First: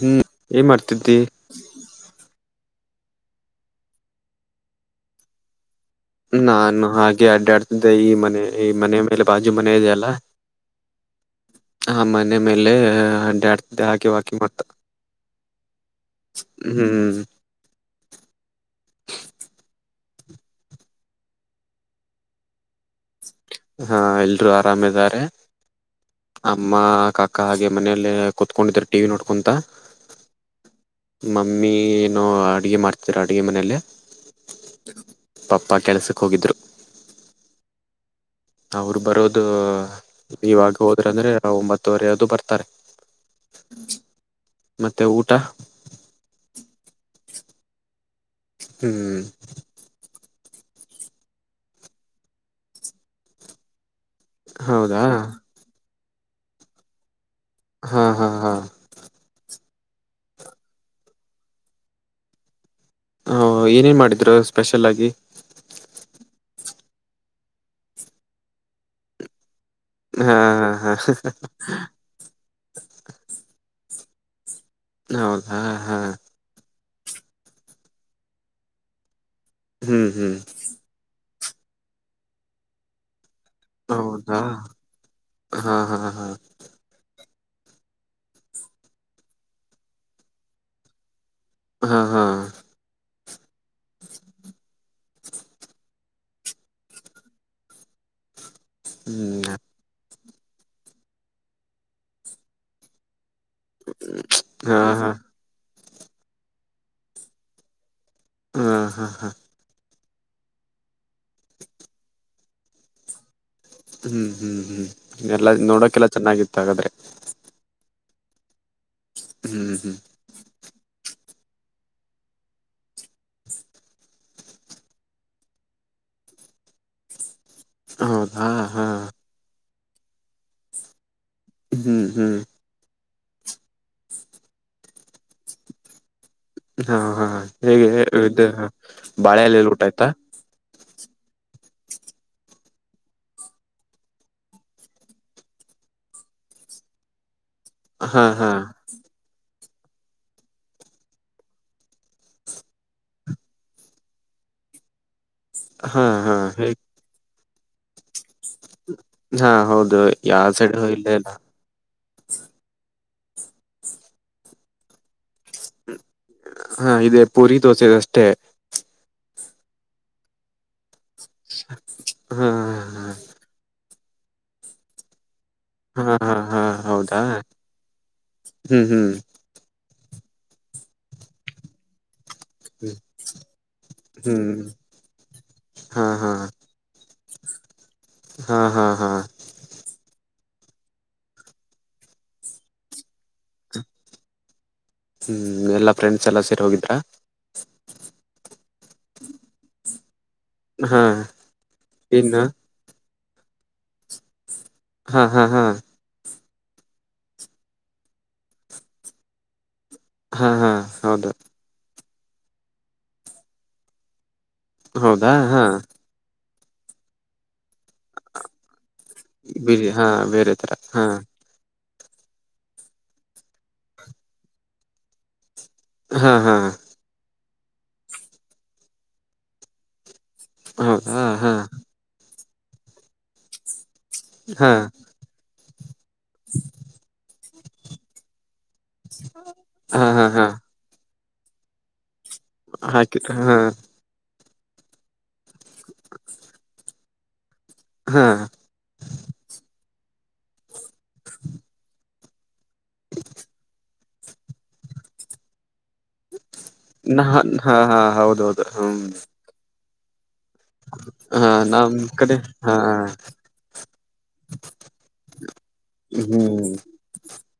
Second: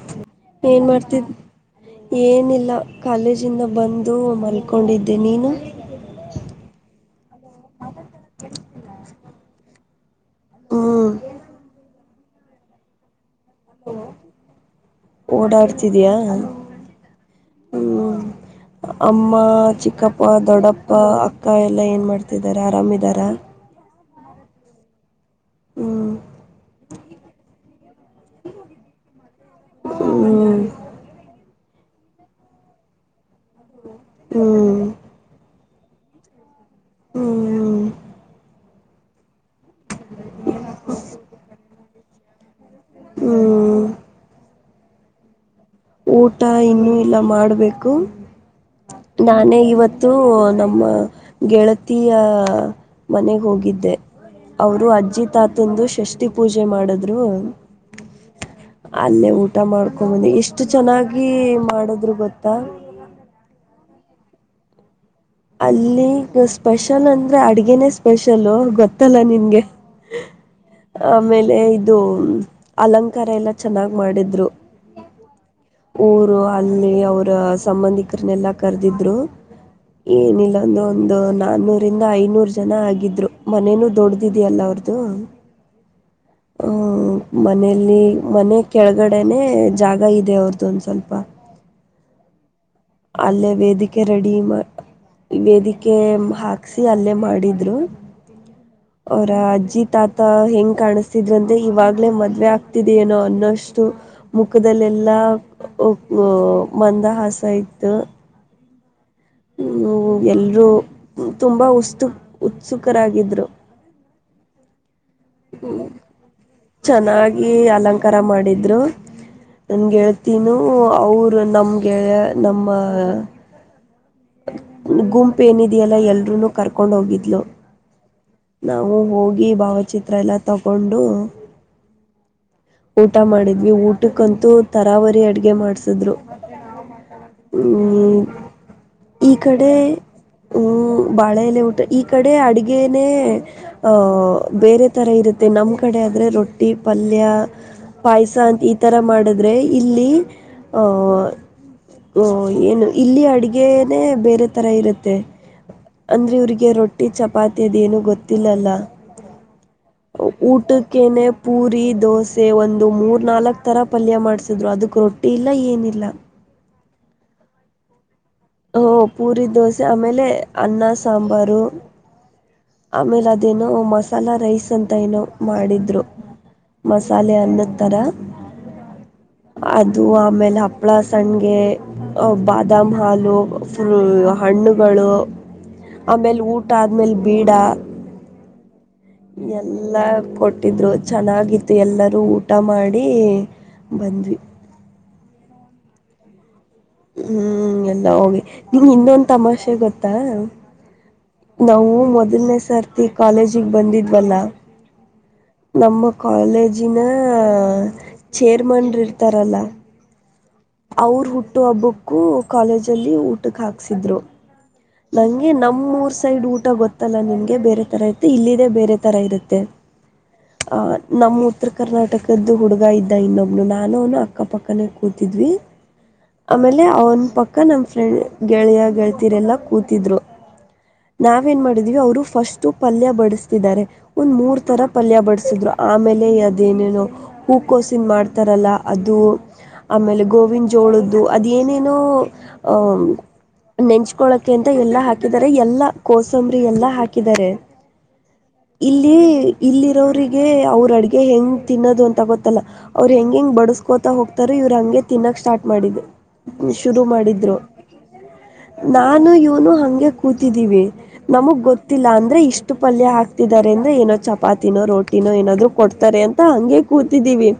ಹ್ಮ್ ಏನ್ ಮಾಡ್ತಿದ್ದಿ ಮಾಡತಿ ಏನಿಲ್ಲ ಕಾಲೇಜಿಂದ ಬಂದು ಮಲ್ಕೊಂಡಿದ್ದೆ ನೀನು? ನಾನು ಹಾಗೆ ಅಡ್ಡಾಡ್ತಿದ್ದೆ ಈ ಮನೆ ಈ ಮನೆ ಮೇಲೆ ಬಾಜು ಮನೆ ಇದೆಯಲ್ಲಾ. ಹ್ಮ್ ಆ ಮನೆ ಮೇಲೆ ಅ ಆ [unintelligible] [unintelligible] [unintelligible] ಹಾಕಿ ಮತ್ತ ಹ್ಮ್ ಹ್ಮ ಅಮ್ಮ ಚಿಕ್ಕಪ್ಪ ದೊಡ್ಡಪ್ಪ ಅಕ್ಕ ಎಲ್ಲಾ ಏನ್ ಮಾಡ್ತಿದಾರೆ ಆರಾಮಿದಾರ ಹಾ ಎಲ್ರೂ ಆರಾಮಿದಾರೆ ಹ್ಮ್ ಅಮ್ಮ ಕಾಕಾ ಹಾಗೆ ಮನೆಯಲ್ಲೇ ಕುೂತ್ಕೊಂಡಿದಿದ್ದಾರೆ ಟಿವಿ ನೋಡ್ಕೊಂತ ಹ್ಮ್ ಮಮ್ಮಿ ಏನೋ ಅಡ್ಗೆ ಮಾಡ್ತಿದಾರೆ ಅಡ್ಗೆ ಮನೇಲಿ ಹ್ಮ್ ಪಪ್ಪ ಕೆಲ್ಸಕ್ಕೆ ಹೋಗಿದ್ರು ಹ್ಮ್ ಅವರು ಬರೋದು ಇವಾಗ ಹೋದ್ರಂದ್ರೆ ಒಂಬತ್ತುವರೆ ಅದು ಬರ್ತಾರೆ ಹ್ಮ್ ಮತ್ತೆ ಊಟ ಊಟ ಇನ್ನು ಇಲ್ಲ ಮಾಡ್ಬೇಕು ಹ್ಮ್ ನಾನೇ ಇವತ್ತು ಅದು ನಮ್ಮ ಗೆಳತಿಯ ಮನೆಗೆ ಹೋಗಿದ್ದೆ ಅವರು ಹೌದಾ ಅಜ್ಜಿ ತಾತಂದು ಷಷ್ಠಿ ಪೂಜೆ ಮಾಡಿದ್ರು ಹಾ ಹಾ ಹಾ ಅಲ್ಲೇ ಊಟ ಮಾಡ್ಕೊಂಬನ್ನಿ ಎಷ್ಟು ಚೆನ್ನಾಗಿ ಮಾಡದ್ರು ಗೊತ್ತಾ ಹಾ ಏನೇನು ಮಾಡಿದ್ರು ಸ್ಪೆಷಲ್ ಆಗಿ ಅಲ್ಲಿಗ ಸ್ಪೆಷಲ್ ಅಂದ್ರೆ ಅಡ್ಗೆನೆೇ ಸ್ಪೆಷಲ್ಲು ಗೊತ್ತಲ್ಲ ನಿನ್ಗೆ ಹಾ ಹಾ ಹಾ ಆಮೇಲೆ ಇದು ಅಲಂಕಾರ ಎಲ್ಲ ಚೆನ್ನಾಗ್ ಮಾಡಿದ್ರು. ಹೌದಾ ಹಾ ಊರು ಅಲ್ಲಿ ಅವರ ಸಂಬಂಧಿಕರನ್ನೆಲ್ಲಾ ಕರೆದಿದ್ರು ಹ್ಮ್ ಹ್ಮ್ ಏನಿಲ್ಲ ಒಂದು ಒಂದು ನಾನ್ನೂರಿಂದ ಐನೂರು ಜನ ಆಗಿದ್ರು ಮನೇನೂ ಹೌದಾ ದೊಡ್ಡ್ದಿದ್ಯಲ್ಲ ಅವ್ರದೂ ಹಾ ಹಾ ಹಾ ಹ ಮನೇಲಿ ಮನೆ ಕೆಳಗಡೆನೆೇ ಜಾಗ ಇದೆ ಅವ್ರ್ದೊಂದ ಸ್ವಲ್ಪ ಹಾ ಹಾ ಅಲ್ಲೇ ವೇದಿಕೆ ರೆಡಿಯಿದೆ. ವೇದಿಕೆ ಹಾಕ್ಸಿ ಅಲ್ಲೇ ಮಾಡಿದ್ರು ಅವರ ಹ್ಮ್ ಅಜ್ಜಿ ತಾತ್ ತ ಹೆಂಗ್ ಕಾಣಿಸ್ತಿದ್ರಂತೆ ಇವಾಗಲೇ ಮದ್ವೆ ಆಗ್ತಿದೆ ಏನೋ ಅನ್ನೋಷ್ಟ ಇ ಹಾ ಹಾ ಮುಖದಲ್ಲೆಲ್ಲಾ ಊ ಮಂದ ಹಾಸ ಇತ್ತು. ಹಾ ಹಾ ಹಾ ಹ ಎಲ್ಲರೂ ತುಂಬಾ ಉಸ್ತು ಉತ್ಸುಕರಾಗಿದ್ರು. ಹ್ಮ್ ಹ್ಮ್ ಹ್ಮ್ ಎಲ್ಲಾ ನೋಡೋಕೆಲ್ಲ ಚೆನ್ನಾಗಿತ್ತು ಹಾಗಾದ್ರೆ. ಈ ಅಲಂಕಾರ ಮಾಡಿದ್ರು ಹ್ಮ್ ಹ್ಮ್ ನನ್ಗೆ ತ್ತಿನೂ ಅವರು ನಮಗೆ ಯ ನಮ್ಮ ಗುಂಪ ಏನಿದೆಯಲ್ಲ ಎಲ್ರುೂ ಕರ್ಕೊಂಡು ಹೋಗಿದ್ಲು ಹೌದಾ ಹಾ ನಾವು ಹೋಗ ಈ ಭಾವಚಿತ್ರ ಎಲ್ಲ ತಗೊಂಡು ಹ್ಮ್ ಹ್ಮ್ ಊಟ ಮಾಡಿದ್ವಿ ಊಟಕ್ಕಂತೂ ತರಾವರಿ ಅಡ್ಗೆ ಮಾಡ್ಸಿದ್ರು ಹಾ ಹಾ [unintelligible] ಈ ಬಾಳೆ ಎಲೆಲಿ ಕಡೆ ಊಟ ಆಯ್ತಾ ಹ ಬಾಳೆಲೆ ಊಟ ಈ ಕಡೆ ಅಡಗೆನೆೇ ಬೇರೆ ಥರ ಇರುತ್ತೆ ನಮ್ಮ ಕಡೆ ಆದರೆ ರೊಟ್ಟಿ ಪಲ್ಯ ಹಾ ಪಾಯಸ ಹಾ ಇ ತರ ಮಾಡಿದ್ರೆ ಇಲ್ಲಿ ಆ ಅ ಅ ಏನು ಇಲ್ಲಿ ಅಡುಗೆ ಬೇರೆ ತರ ಇರುತ್ತೆ ಹಾ ಹಾ ಅಂದ್ರೆ ಇವ್ರಿಗೆ ಹೇಗ್ ರೊಟ್ಟಿ ಚಪಾತಿ ಅದೇನು ಗೊತ್ತ ಇಲ್ಲೆಲ್ಲ ಹಾ ಹೌದು ಯಾವ ಸೈಡ್ ಇಲ್ಲೇ ಊಟಕ್ಕೆೇನೆ ಇಲ್ಲ ಪೂರಿ ದೋಸೆ ಒಂದು ಮೂರು ನಾಲ್ಕು ಥರ ಪಲ್ಯ ಮಾಡಿಸಿದ್ರು ಅದಕ್ಕೆ ರೊಟ್ಟಿ ಇಲ್ಲ ಏನಿಲ್ಲ ಹಾ ಇದೇ ಪುರಿ ದೋಸೆಗೆ ಅಷ್ಟೇ. ಓ ಪೂರಿ ದೋಸೆ ಆಮೇಲೆ ಅನ್ನ ಸಾಂಬಾರು. ಹಾ ಹಾ ಆಮೇಲೆ ಅದೇನೋ ಮಸಾಲಾ ರೈಸ್ ಅಂತ ಏನೋ ಮಾಡಿದ ಡ್ರು ಹಾ ಹಾ ಹಾ ಹೌದಾ ಮಸಾಲೆ ಅನ್ನತ್ತರ. ಹ್ಮ್ ಹ್ಮ್ ಅದು ಆಮೇಲೆ ಹಪ್ಳ ಸಣ್ಗೆ ಹ್ ಬಾದಾಮ ಹ್ಮ್ ಹಾಲು. ಫುಲ್ ಹ್ಮ್ ಹಣ್ಣುಗಳು ಹಾ ಹಾ ಆಮೇಲೆ ಊಟ ಆದ್ಮೇಲೆ ಬೀಡ. ಹಾ ಹಾ ಹಾ ಎಲ್ಲ ಕೊಟ್ಟಿದ್ರು ಚೆನ್ನಾಗಿತ್ತು ಎಲ್ಲರೂ ಊಟ ಮಾಡಿ. ಬಂದ್ವಿ. ಹ್ಮ್ ಎಲ್ಲ ಫ್ರೆಂಡ್ಸ್ ಎಲ್ಲಾ ಸೇರಿ ಹೋಗಿದ್ರಾ. ಹ್ಮ್ ಎಲ್ಲ ಹೋಗಿ ನಿಂಗೆ ಇನ್ನೊಂದು ತಮಾಷೆ ಗೊತ್ತಾ. ಹಾ ನಾವು ಇನ್ನು ಮೊದಲನೇ ಸರ್ತಿ ಕಾಲೇಜಿಗೆ ಬಂದಿದ್ವಲ್ಲ. ಹಾ ಹಾ ಹಾ ನಮ್ಮ ಕಾಲೇಜಿನ ಚೇರ್ಮನ್ರು ಇರ್ತಾರಲ್ಲ. ಹಾ ಹಾ ಅವರು ಹೌದು ಹುಟ್ಟು ಹಬ್ಬಕ್ಕೂ ಕಾಲೇಜಲ್ಲಿ ಊಟಕ್ಕೆ ಹಾಕ್ಸಿದ್ರು. ಹೌದಾ ನಂಗೆ ಹಾ ನಮ್ಮೂರು ಸೈಡ್ ಊಟ ಗೊತ್ತಲ್ಲ ನಿಂಗೆ ಬೇರೆ ತರ ಇರುತ್ತೆ ಇಲ್ಲದೆೇ ಬೇರೆ ತರ ತರ ಇರುತ್ತೆ ಬಿರಿ ಹಾ ಬೇರೆ ತರ ಆ ಹಾ ನಮ್ಮ ಉತ್ತರ ಕರ್ನಾಟಕದ್ದು ಹುಡುಗ ಇದ್ದ ಇನ್ನೊಬ್ನು ನಾನು ಅವ್ನು ಅಕ್ಕಪಕ್ಕನೇ ಕೂತಿದ್ವಿ. ಹಾ ಹಾ ಆಮೇಲೆ ಅವನ್ ಪಕ್ಕ ನಮ್ ಫ್ರೆಂಡ್ ಗೆಳೆಯ ಗೆಳತೀರೆಲ್ಲಾ ಕೂತಿದ್ರು. ಹೌದಾ ಹಾ ನಾವೇನ್ ಮಾಡಿದೀವಿ ಅವರು ಫಸ್ಟು ಪಲ್ಯ ಬಡಿಸತಿದ್ದಾರೆ ಒಂದ್ ಮೂರ್ ಹಾ ತರ ಪಲ್ಯ ಬಡಸಿದ್ರು. ಆಮೇಲೆ ಅದೇನೇನೋ ಹೂಕೋಸನ್ ಮಾಡ್ತಾರಲ್ಲ ಅದು ಹಾ ಆಮೇಲೆ. ಹಾ ಹಾ ಜೊಳ್ಳಾದ್ದು ಅದು ಏನೇನೋ ಅ ಹಾಕಿ ಹಾ ನೆಂಚಿಕೊಳ್ಳೋಕ್ಕೆ. ಕಂತೆ ಎಲ್ಲಾ ಹಾಕಿದಿದ್ದಾರೆ ಎಲ್ಲಾ ಕೋಸಂಬರಿ ಎಲ್ಲಾ ಹಾಕಿದ್ದಾರೆ. ಹಾ ಇಲ್ಲಿ ಇಲ್ಲಿರೋರಿಗೆ ಅವ್ರ ಅಡ್ಗೆ ಹೆಂಗ್ ತಿನ್ನೋದು ಅಂತ ಗೊತ್ತ ಅವ್ರು ಹೆಂಗ ಹೆಂಗ್ ಬಡಸ್ಕೋತಾ ಹೋಗ್ತಾರ ಇವ್ರು ಹಂಗೆ ತಿನ್ನಕ್ ಸ್ಟಾರ್ಟ್ ಮಾಡಿದ್ದು. ಶುರು ನ ಮಾಡಿದ್ರು ಹಾ ಹಾ ಹೌದೌದು ಹ್ಮ್ ನಾನು ಇವನು ಹಂಗೆ ಕೂತಿದ್ದೀವಿ ಹಾ ನಮಗ ನಮ್ ಗೊತ್ತಿಲ್ಲ ಕಡೆ ಅಂದ್ರೆ ಇಷ್ಟು ಹಾ ಪಲ್ಯ ಹಾಕ್ತಿದ್ದಾರೆ ಅಂದ್ರೆ ಏನೋ ಚಪಾತಿನೋ ರೋಟ್ ತಿನೋ ಏನಾದ್ರು ಕೊಡ್ತಾರೆ ಅಂತ ಹ್ಮ್ ಹಂಗೆ ಕೂತಿದ್ದೀವಿ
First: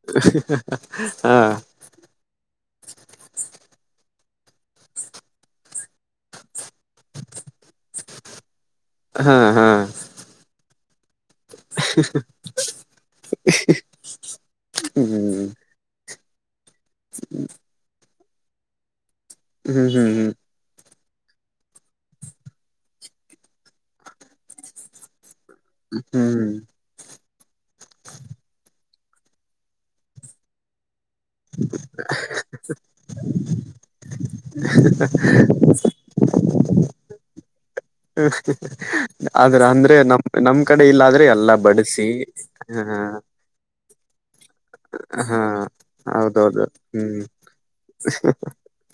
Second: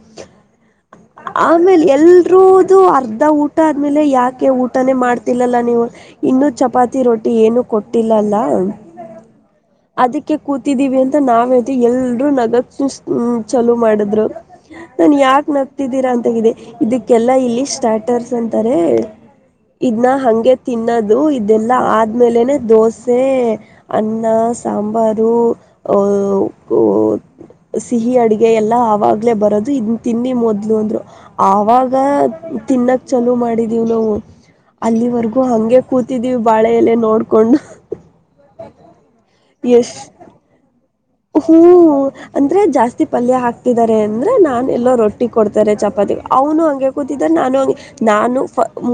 ಹಾ ಆಮೇಲೆ ಎಲ್ ಡ್ರು ಅರ್ಧ ಊಟ ಆದ್ಮೇಲೆ ಯಾಕೆ ಊಟನೇ ಮಾಡ್ತಿಲ್ಲಲ್ಲ ನೀವು ಇನ್ನು ಚಪಾತಿ. ರೋಟಿ ಏನು ಕೊಟ್ಟಿಲ್ಲಲ್ಲ ಹಾ ಹಾ ಅದ್ಕೆ ಕ್ಕೆ ಕೂತಿದ್ದೀವಿ ಅಂತ ನಾವ ತಿ ಎಲ್ರು ನಾಗೋಕೆ ಚಲೋ ಮಾಡಿದ್ರು. ಹ್ಮ್ ನನ್ ಯಾಕ ನಕ್ ಅಂತಿದಿರಾ ಅಂತಿದೆ ಇದಕ್ಕೆಲ್ಲಾ ಇಲ್ಲಿ ಸ್ಟಾರ್ಟರ್ಸ್ ಅಂತಾರೆ ಹ್ಮ್ ಇದನ್ನ ಹ್ಮ್ ಹ್ಮ್ ಹಂಗೆ ತಿನ್ ತಿನ್ನೋದು ಇದೆಲ್ಲ ಆದ್ಮೇಲೆನೆ ದೋಸೆ ಅನ್ನ ಸಾಂಬಾರು ಓ ಹ್ಮ್ ಓ ಸಿಹಿ ಅಡಗೆ ಎಲ್ಲಾ ಆವಾಗ್ಲೇ ಬರೋದು ಇದನ್ನ ತಿನ್ನಿ ಮೊದ್ಲು ಅಂದ್ರು ಆವಾಗ ತಿನ್ನಕ್ ಚಲೋ ಮಾಡಿದೀವಿ ನಾವು. ಅಲ್ಲಿವರ್ಗೂ ಹಂಗೆ ಕೂತಿದೀವಿ ಬಾಳೆ ಎಲೆ ನೋಡ್ಕೊಂಡು. ಆದ್ರ ಅಂದ್ರೆ ನಮ ನಮ್ ಕಡೆ ಇಲ್ಲಾದ್ರೆ ಹ್ಮ ಅಂದ್ರೆ ಜಾಸ್ತಿ ಪಲ್ಯ ಹಾಕ್ತಿದ್ದಾರೆ ಅಂದ್ರೆ ನಾನ್ ಎಲ್ಲೋ ರೊಟ್ಟಿ ಹಾ ಕೊಡ್ತಾರೆ ಚಪಾತಿ ಅವನು ಹೌದೌದು ಹಂಗೆ ಹ್ಮ್ ಕೂತಿದ್ದ ನಾನು ಹಂಗೆ ನಾನು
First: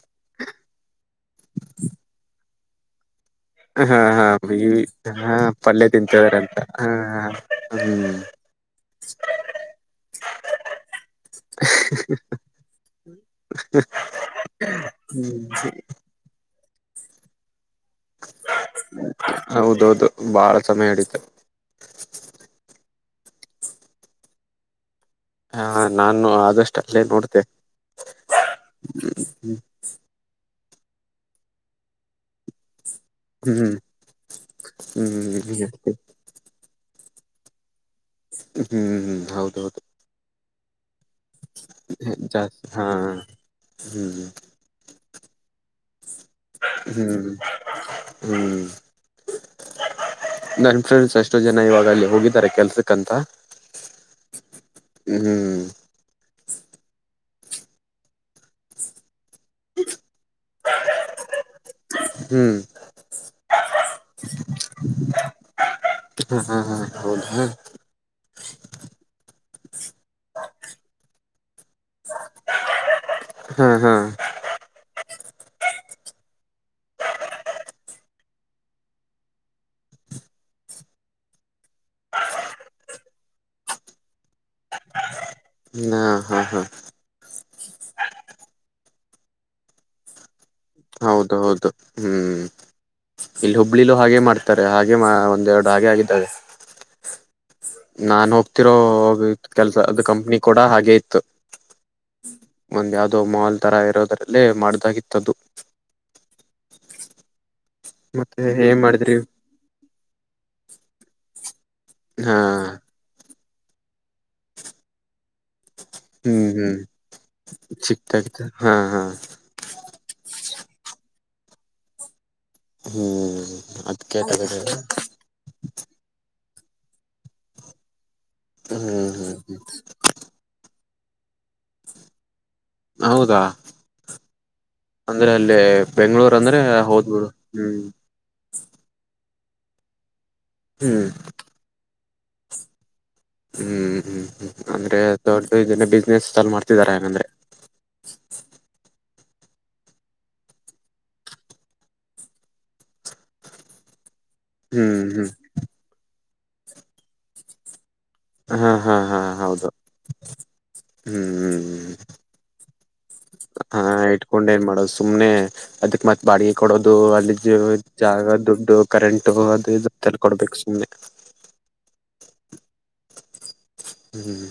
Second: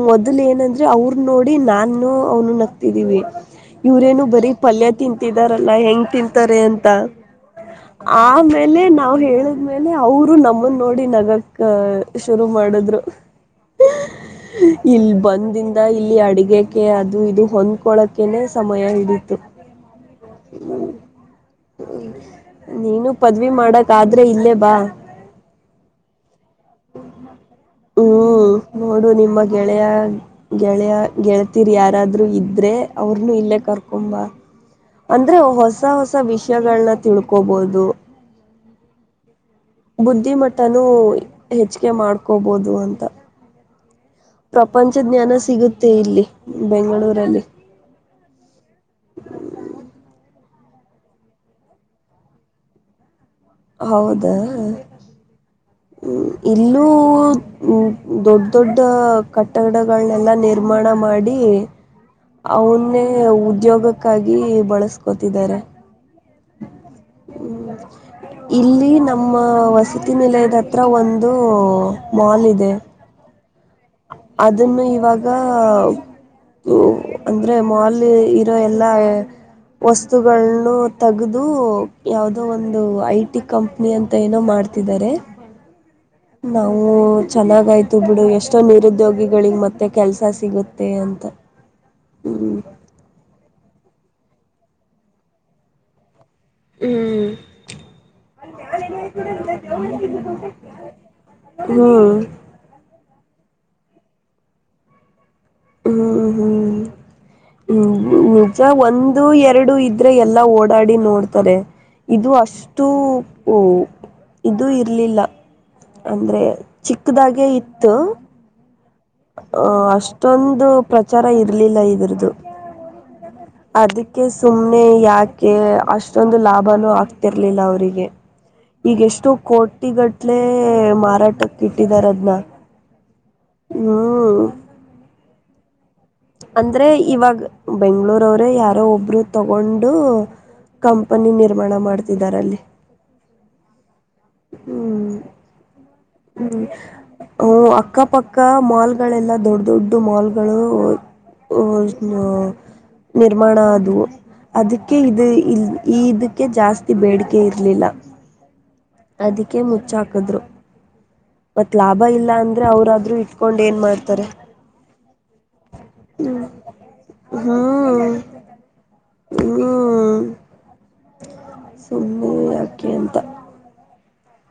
ಮೊದ್ಲು ಏನಂದ್ರೆ ಅವ್ರ ನೋಡಿ ನಾನು ಅವನು ನಗ್ತಿದೀವಿ ಹಾ ಇವ್ರೇನು ಹಾ ಬರೀ ಈ ಪಲ್ಯ ಹಾ ತಿಂತಿದಾರಲ್ಲಾ ಪಲ್ಯ ಹೆಂಗ್ ತಿಂತಿದಾರಂತ ತಿಂತಾರೆ ಅಂತ ಹ್ಮ್ ಆಮೇಲೆ ನಾವ್ ಹೇಳಿದ್ಮೇಲೆ ಅವರು ನಮ್ಮನ್ ನೋಡಿ ನಗಕ್ ಶುರು ಮಾಡಿದ್ರು ಇಲ್ ಹ್ಮ್ ಬಂದಿಂದ ಇಲ್ಲಿ ಅಡಿಗೆ ಅದು ಇದು ಹೊಂದ್ಕೊಳಕೆನೆ ಸಮಯ ಹಿಡಿತು. ಹೌದೌದು ಬಾಳ ಸಮಯ ಹಿಡಿತು ನೀನು ಪದವಿ ಮಾಡೊದಾದ್ರೆ ಇಲ್ಲೇ ಬಾ. ಹಾ ನಾನು ಆದಷ್ಟ ಅಲ್ಲೇ ನೋಡ್ತೆ ಹ್ಮ್ ನೋಡು ನಿಮ್ಮ ಹ್ಮ್ ಗೆಳೆಯ ಗೆಳೆಯ ಗೆಳತಿರ್ ಯಾರಾದ್ರು ಇದ್ರೆ ಅವ್ರನು ಇಲ್ಲೇ ಹ್ಮ್ ಕರ್ಕೊಂಡ್ ಬಾ ಅಂದ್ರೆ ಹೊಸ ಹ್ಮ್ ಹೊಸ ವಿಷಯ ವಿಷಯಗಳನ್ನ ತಿಳ್ಕೋಬಹುದು. ಹ್ಮ್ ಹ್ಮ್ ಹೌದ ಹೌದು. ಬುದ್ಧಿಮಟ್ಟನು ಹೆಚ್ಚಿಗೆ ಜಾಸ್ತಿ ಮಾಡ್ಕೋಬೋದು ಹಾ ಅಂತ. ಹ್ಮ್ [unintelligible] ಪ್ರಪಂಚದ್ ಜ್ಞಾನ ಸಿಗುತ್ತೆ ಇಲ್ಲಿ. ಹ್ಮ್ ಬೆಂಗಳೂರಲ್ಲಿ ಹ್ಮ್ ನನ್ ಫ್ರೆಂಡ್ಸ್ ಎಷ್ಟೋ ಜನ ಇವಾಗ ಅಲ್ಲಿ ಹೋಗಿದ್ದಾರೆ ಕೆಲ್ಸಕ್ಕಂತ ಹೌದಾ ಹ್ಮ್ ಹ್ಮ್ ಹ್ಮ ಇಲ್ಲೂ ದೊಡ್ಡ ದೊಡ್ಡ ಕಟ್ಟಡಗಳನ್ನೆಲ್ಲ ನಿರ್ಮಾಣ ಮಾಡಿ ಹ್ಮ್ ಅವನ್ನೇ ಉದ್ಯೋಗಕ್ಕಾಗಿ ಬಳಸ್ಕೋತಿದ್ದಾರೆ. ಹ್ಮ ಹ [unintelligible] [unintelligible] [unintelligible] [unintelligible] [unintelligible] ಇಲ್ಲಿ ನಮ್ಮ ವಸತಿ ನಿಲಯದ ಹತ್ರ ಒಂದು ಮಾಲ್ ಇದೆ. ಹ್ಮ್ ಹ್ಮ್ ಅದನ್ನು ಇವಾಗ ಅಂದ್ರೆ ಮಾಲ್ ಇರೋ ಎಲ್ಲಾ ವಸ್ತುಗಳನ್ನು ತಗದು ಯಾವದೋ ಒಂದು ಐ ಟಿ ಕಂಪ್ನಿ ಅಂತ ಏನೋ ಮಾಡ ರ್ತಿದ್ದಾರೆ. ನ [unintelligible] ನಾವು ಚೆನ್ನಾಗಯ್ತು ಬಿಡು ಎಷ್ಟೋ ನಿರುದ್ಯೋಗಿಗಳಿಗೆ ಮತ್ತೆ ಕೆಲ್ಸ ಸಿಗುತ್ತೆ. ಅಂತ ಹೌದ ಹೌದು ಹ್ಮ್ ಇಲ್ಲಿ ಹುಬ್ಳಿಲು ಹಾಗೆ ಮಾಡ್ತಾರೆ ಹಾಗೆ ಒಂದ್ ಎರಡು ಹಾಗೆ ಆಗಿದ್ದಾರೆ. ಹ್ಮ್ ನಾನ್ ಹೋಗ್ತಿರೋ ಕೆಲ್ಸ ಅದ ಕಂಪ್ನಿ ಕೂಡ ಹಾಗೆ ಇತ್ತು. ಹ್ಮ್ ಒಂದ್ ಯಾವ್ದೋ ಮಾಲ್ ತರ ಇರೋದ್ರಲ್ಲೇ ಮಾಡ್ದಾಗಿತ್ತದ್ದದು. ಹ್ಮ್ ಹ್ಮ್ ಮತ್ತೆ ನಿಜ ಏನ್ ಮಾಡಿದ್ರಿ ಒಂದು ಎರಡು ಇದ ಇದ್ರೆ ಎಲ್ಲಾ ಓಡಾಡಿ ನೋಡ್ತಾರೆ ಇದು ಹಾ ಅಷ್ಟ ಅಷ್ಟು [unintelligible] ಇದು ಇರಲಿಲ್ಲ. ಅಂದ್ರೆ ಹ್ಮ್ ಹ್ಮ್ ಚಿಕ್ಕದಾಗೆ ಇತ್ತು ಚಿಕ್ದಾಗಿತ್ತು ಹಾ ಹಾ ಅ ಅಷ್ಟೊಂದು ಪ್ರಚಾರ ಇರ್ಲಿಲ್ಲ ಇದ್ರುದು. ಹ್ಮ್ ಅದ್ಕೆ ಅದಕ್ಕೆ ತಗದು ಸುಮ್ನೆ ಯಾಕೆ ಅಷ್ಟೊಂದು ಲಾಭನು ಆಗ್ತಿರ್ಲಿಲ್ಲ ಅವರಿಗೆ ಹ್ಮ್ ಈಗಷ್ಟೋ ಹ್ಮ್ ಹ್ಮ್ ಕೋಟಿ ಗಟ್ಲೆ ಮಾರಾಟಕ್ಕ ಇಟ್ಟಿದಾರ ಅದನ್ನ ಹೌದಾ ಹ್ಮೂ ಅಂದ್ರೆ ಅಲ್ಲೇ ಅಂದ್ರೆ ಇವಾಗ್ ಬೆಂಗ್ಳೂರ ಅವ್ರು ಯಾರೋ ಒಬ್ರು. ತಗೊಂಡು ಹ್ಮ್ ಕಂಪನಿ ನಿರ್ಮಾಣ ಮಾಡ್ತಿದ್ದಾರಲ್ಲಿ. ಹ್ಮ್ ಹ್ಮ್ ಹ್ಮ್ ಅಂದ್ರೆ ದೊಡ್ಡ ಇದನ ಬಿಸ್ನೆಸ್ ಚಾಲು ಹ್ಮ್ ಮಾಡ್ತಿದಾರೆ ಹಂಗಂದ್ರೆ. ಹ್ಞೂ ಅಕ್ಕಪಕ್ಕ ಮಾಲ್ಗಳೆಲ್ಲ ದೊಡ್ಡ ದೊಡ್ಡ ಮಾಲ್ಗಳೂ ಊ ನ ನಿರ್ಮಾಣ ಆದವು ಅದಕ್ಕೆ ಹ್ಮ್ ಇದು ಹ್ಮ್ ಇ ಈ ಇದಕ್ಕೆ ಜಾಸ್ತಿ ಬೇಡಿಕೆ ಇರಲಿಲ್ಲ. ಹ ಹ ಹ ಅದಕ್ಕೆ ಮುಚ್ಚಾಕದ್ರು. ಹ್ಮ್್ಮ ಮತ್ ಲಾಭ ಇಲ್ಲ ಅಂದ್ರೆ ಅವ್ರಾದ್ರರು ಇಟ್ಕೊಂಡ್ ಏನ್ ಹಾ ಮಾಡ್ತಾರೆ. ಇಟ್ಕೊಂಡ್ ಏನ್ ಮಾಡೋದು ಸುಮ್ನೆ ಅದಕ್ ಮತ್ ಬಾಡಿಗೆ ಕೊಡೋದು ಅಲ್ಲಿ ಹ್ಞೂ ಜಾಗ ದುಡ್ಡು ಕರೆಂಟು ಅದು ಹ್ಞೂ ಇದು ತಲ್ ಕೊಡ್ಬೇಕು ಸುಮ್ಮನೆ. ಸುಮ್ಮನೆ ಯಾಕೆ ಅಂತ ಹ್ಮ್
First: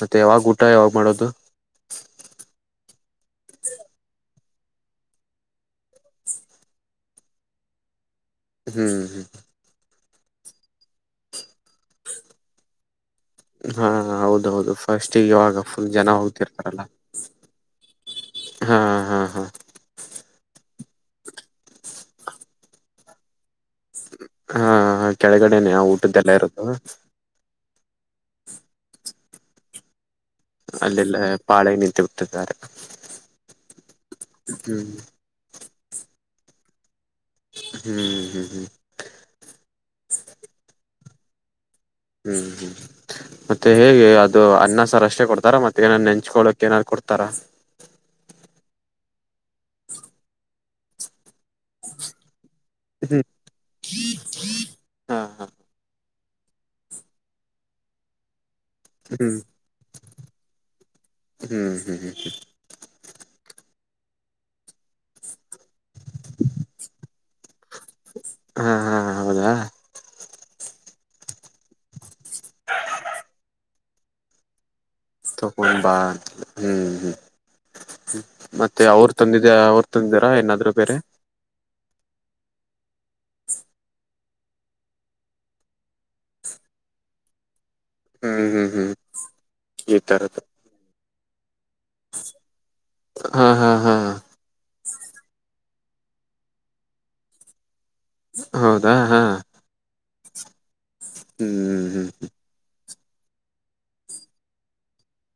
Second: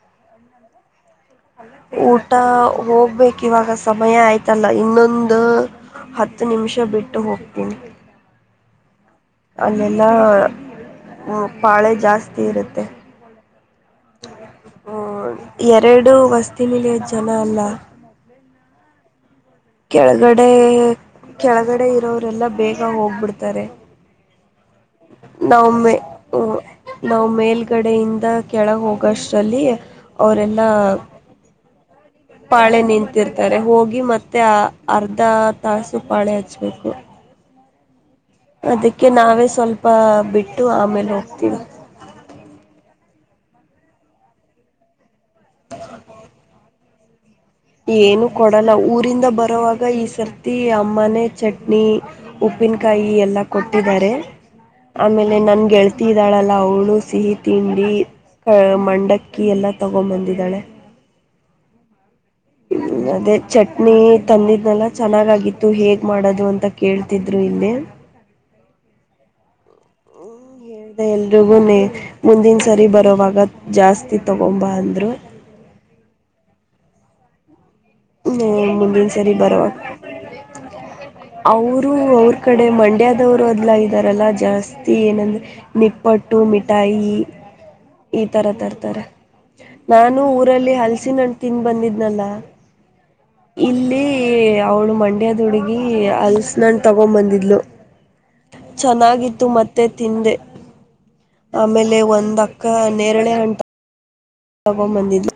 ಮತ್ತೆ ಯಾವಾಗ ಊಟ ಯಾವಾಗ್ ಮಾಡೋದು ಊಟ ಹೋಗ್ಬೇಕು ಇವಾಗ ಸಮಯ ಆಯ್ತಲ್ಲ ಇನ್ನೊಂದು ಹತ್ತು ನಿಮಿಷ ಬಿಟ್ಟು ಹೋಗ್ತೀನಿ ಹ್ಮ್ ಹ್ಮ್ ಅಲ್ಲೆಲ್ಲ ಪಾಳೆ ಜಾಸ್ತಿ ಇರುತ್ತೆ ಹಾ ಹೌದೌದು ಫಸ್ಟ್ ಈ ಇವಾಗ ಫುಲ್ ಜನ ಹೋಗ್ತಿರ್ತಾರಲ್ಲ ಏನು ಇಲ್ಲ. ಹಾ ಹಾ ಹಾ ಕೆಳಗಡೆ ಕೆಳಗಡೆ ಇರೋರೆಲ್ಲ ಬೇಗ ಹೋಗ್ಬಿಡ್ತಾರೆ ಹಾ ಹ ನಾವು ಕೆಳಗಡೆನೆ ಆ ಮೇ ಊಟದ್ದೆಲ್ಲ ಇರೊದು. ನಾವು ಮೇಲುಗಡೆಯಿಂದ ಕೆಳಗೆ ಹೋಗೋಷ್ಟರಲ್ಲಿ ಅವರೆಲ್ಲ ಅಲ್ಲೆಲ್ಲ ಪಾಳೆ ನಿಂತುಬಿಟ್ಟಿದ್ದಾರೆ ಪಾಳೆ ನಿಂತಿರ್ತಾರೆ ಹೋಗಿ ಮತ್ತೆ ಆ ಹ್ಮ್ ಅರ್ಧ ತಾಸು ಪಾಳೆ ಹಚ್ಚಬೇಕು ಹ್ಮ್್ಮ ಹ್ಮ್ ಹ್ಮ್ ಅದಕ್ಕೆ ನಾವೇ ಸ್ವಲ್ಪ ಬಿಟ್ಟು ಆಮೇಲೆ ಹೋಗ್ತೀವಿ ಹ್ಮ್ ಹ್ಮ್ ಮತ್ತೆ ಹೇಗೆ ಅದು ಅನ್ನ ಸಾರ್ ಅಷ್ಟೇ ಕೊಡ್ತಾರ ಮತ್ತೆ ಏನಾರ್ ನೆಂಚ್ಕೊಳಕ್ ಏನಾದ್ರು ಕೊಡ್ತಾರಾ ಏನು ಕೊಡೋಲ್ಲ ಊರಿಂದ ಬರೋವಾಗ ಈ ಸರ್ತಿ ಅಮ್ಮನೆ ಚಟ್ನಿ ಉಪ್ಪಿನಕಾಯಿ ಹ್ಮ್ ಎಲ್ಲ ಕೊಟ್ಟಿದ್ದಾರೆ ಹಾ ಆಮೇಲೆ ಹಾ ನನ್ ಗೆಳ್ ಇದಾಳಲ್ಲ ಅವಳು ಸಿಹಿ ತಿಂಡಿ ಹ್ಮ್ ಮಂಡಕ್ಕಿ ಎಲ್ಲ ತಗೊಂಡ ಬಂದಿದ್ದಾಳೆ. ಹ್ಮ್ ಹ್ಮ್ ಹ್ಮ್ ಹ್ಮ್ ಹ್ಮ ಅದೇ ಚಟ್ನಿ ತಂದಿದ್ನಲ್ಲ ಚೆನ್ನಾಗಾಗಿತ್ತು ಹೇಗ್ ಮಾಡೋದು ಅಂತ ಕೇಳ್ತ ಇದ್ರು ಇಲ್ಲಿ ಹಾ ಹಾ ಹಾ ಹೌದಾ [inaudible] ಮುಂದಿನ ಸರಿ ಬರೋವಾಗ ಜಾಸ್ತಿ ತಗೊಂಬ ಅಂದ್ರು. ತಗೊಂಬಾ ಹ್ಮ್ ಹ್ಮ ಮತ್ತೆ ಮುಂದಿನ ಅವರು ಸರಿ ತಂದಿದ ಅವರು ತಂದಿದ್ದಾರ ಏನಾದ್ರು ಬೇರೆ ಅವ್ರು ಅವ್ರ ಕಡೆ ಮಂಡ್ಯದವರ ಎಲ್ಲಾ ಇದ್ದಾರಲ್ಲ ಜಾಸ್ತಿ ಏನಂದರೆ ನಿಪ್ಪಟ್ಟು ಮಿಠಾಯಿ. ಈ ತರ ಹ್ಮ್ ಹ್ಮ್ ಹ್ಮ್ ತರ್ತಾರೆ ಈ ನಾನು ತರದ ಊರಲ್ಲಿ ಹಲಸಿನ ಹಣ್ಣ ತಿಂದ ಬಂದಿದ್ನಲ್ಲ. ಹಾ ಹಾ ಹಾ ಇಲ್ಲಿ ಅವ್ಳ ಮಂಡ್ಯದ ಹುಡ್ಗಿ ಅಲ್ಸ ನನ್ನ ತುಗೊಂದ ಬಂದಿದ್ಲು. ಹೌದಾ ಹಾ ಚೆನ್ನಾಗಿತ್ತು ಮತ್ತೆ ತಿಂದೆ ಹ್ಮ್ ಆಮೇಲೆ ಹ್ಮ್ ಒಂದ ಕ್ಕ ನೇರಳೆ ಹನ್ನ ತುಗೊಂದ ಬಂದಿದ್ಲು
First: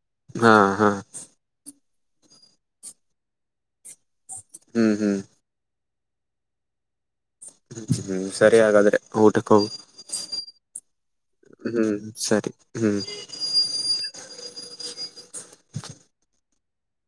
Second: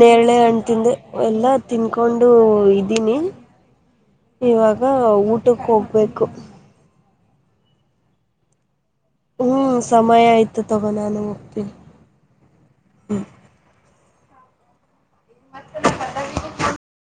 ನೇರಳೆ ಹಾ ಅನ್ನ ಹಾ ತಿಂದೆ ಎಲ್ಲಾ ತಿನ್ಕೊಂಡು ಇದ್ದೀನಿ. ಇವಾಗ ಹ್ಮ್ ಹ್ಮ್ ಊಟಕ್ಕ ಹೋಗ್ಬೇಕು. ಹ್ಮ ಸರಿ ಹಾಗಾದ್ರೆ ಊಟಕ್ಕ ಹ್ಞೂ ಹೋಗ ಸಮಯ ಆಯಿತು ತಗೋ ನಾನು ಹೋಗ್ತೀನಿ ಹ್ಮ ಸರಿ ಹ್ಮ. [unintelligible]